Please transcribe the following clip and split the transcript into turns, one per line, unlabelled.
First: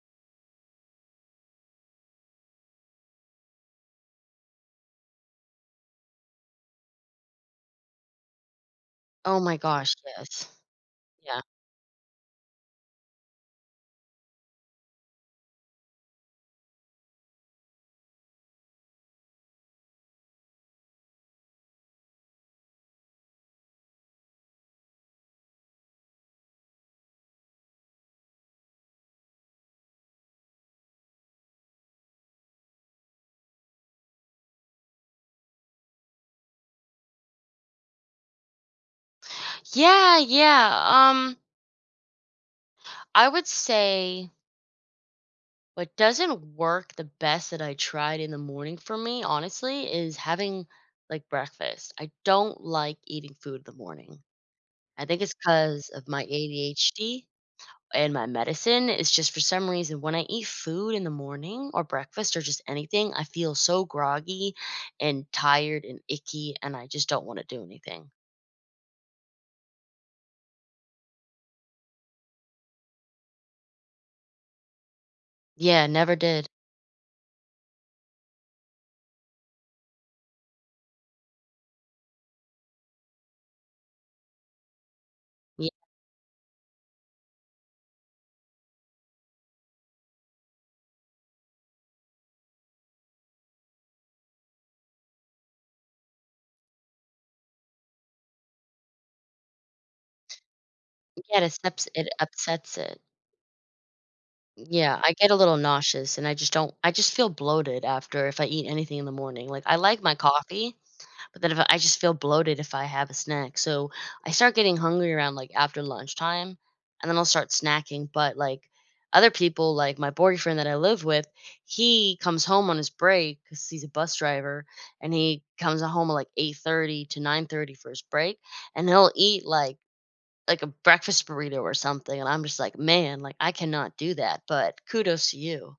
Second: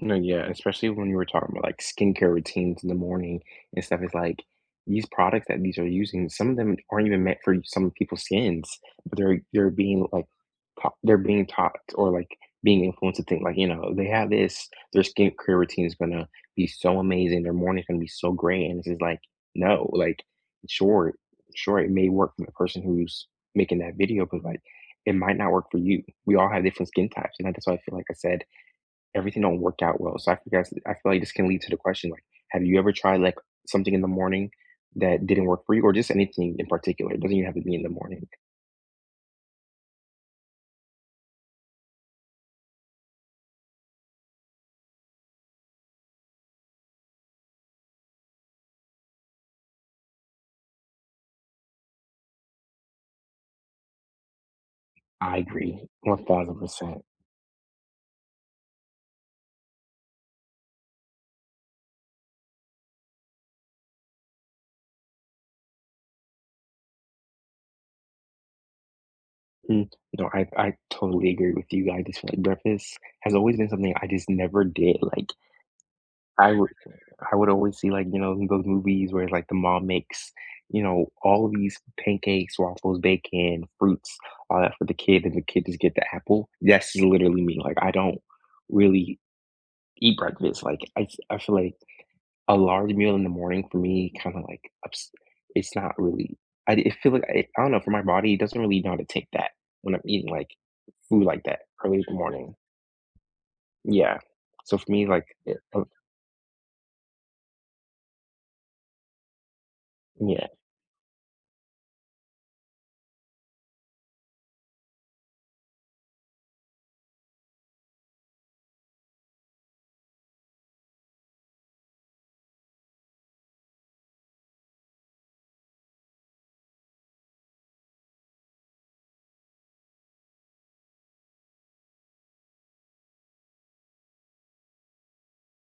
No, yeah, especially when you were talking about, like, skincare routines in the morning and stuff, it's, like, these products that these are using, some of them aren't even meant for some of people's skins.
Oh,
They're
my
they're
gosh,
being, like,
yes.
ta they're
Yeah.
being taught or, like, being influenced to think, like, know, "They have this, their skin care routine is gonna be so amazing, their morning's gonna be so great," and it is, like, no, like, sure sure, it may work for the person who's making that video, but, like, it might not work for you. We all have different skin types, and that's why I feel like I said, "Everything don't work out well." So I can guess I feel like this can lead to the question, like, have you ever tried, like, something in the morning that didn't work for you? Or just anything in particular, it doesn't even have to be in the morning.
Yeah, yeah, um I would say what doesn't work the best that I tried in the morning for me, honestly, is having, like, breakfast. I don't like eating food in the morning. I think it's
I agree
'cause of
one
my
thousand percent.
ADHD and my medicine, it's just for some reason, when I eat food in the morning or breakfast or just anything, I feel so groggy and tired and icky, and I just don't wanna do anything.
N no. I I totally agree with you, I just feel like breakfast has always been something I just never did, like,
Yeah, never did.
I would I would always see, like, you know, in those movies where, like, the mom makes, you know, all of these pancakes, waffles, bacon, fruits, all that for the kid, and the kid
Ye
just get the apple. That's literally me, like, I don't really eat breakfast, like, I f I feel like a large meal in the morning for me kinda, like, ups it's not really I it'd feel, like I don't know, for my body, it doesn't really know how to take that when I'm eating, like, food,
Yeah,
like
it
that
upsets
early in
it
the morning.
upsets it.
Yeah. So for
Yeah,
me,
I get a
like, yeah,
little
uh
nauseous, and I just don't I just feel bloated after if I eat anything in the morning, like, I like my
Yeah.
coffee, but then if I just feel bloated if I have a snack. So, I start getting hungry around, like, after lunchtime, and then I'll start snacking, but, like, other people, like my boyfriend that I live with, he comes home on his break- 'cause he's a bus driver- and he comes home at 08:30 to 09:30 for his break, and he'll eat, like like a breakfast burrito or something, and I'm just, like, "Man," like, "I cannot do that, but kudos to you."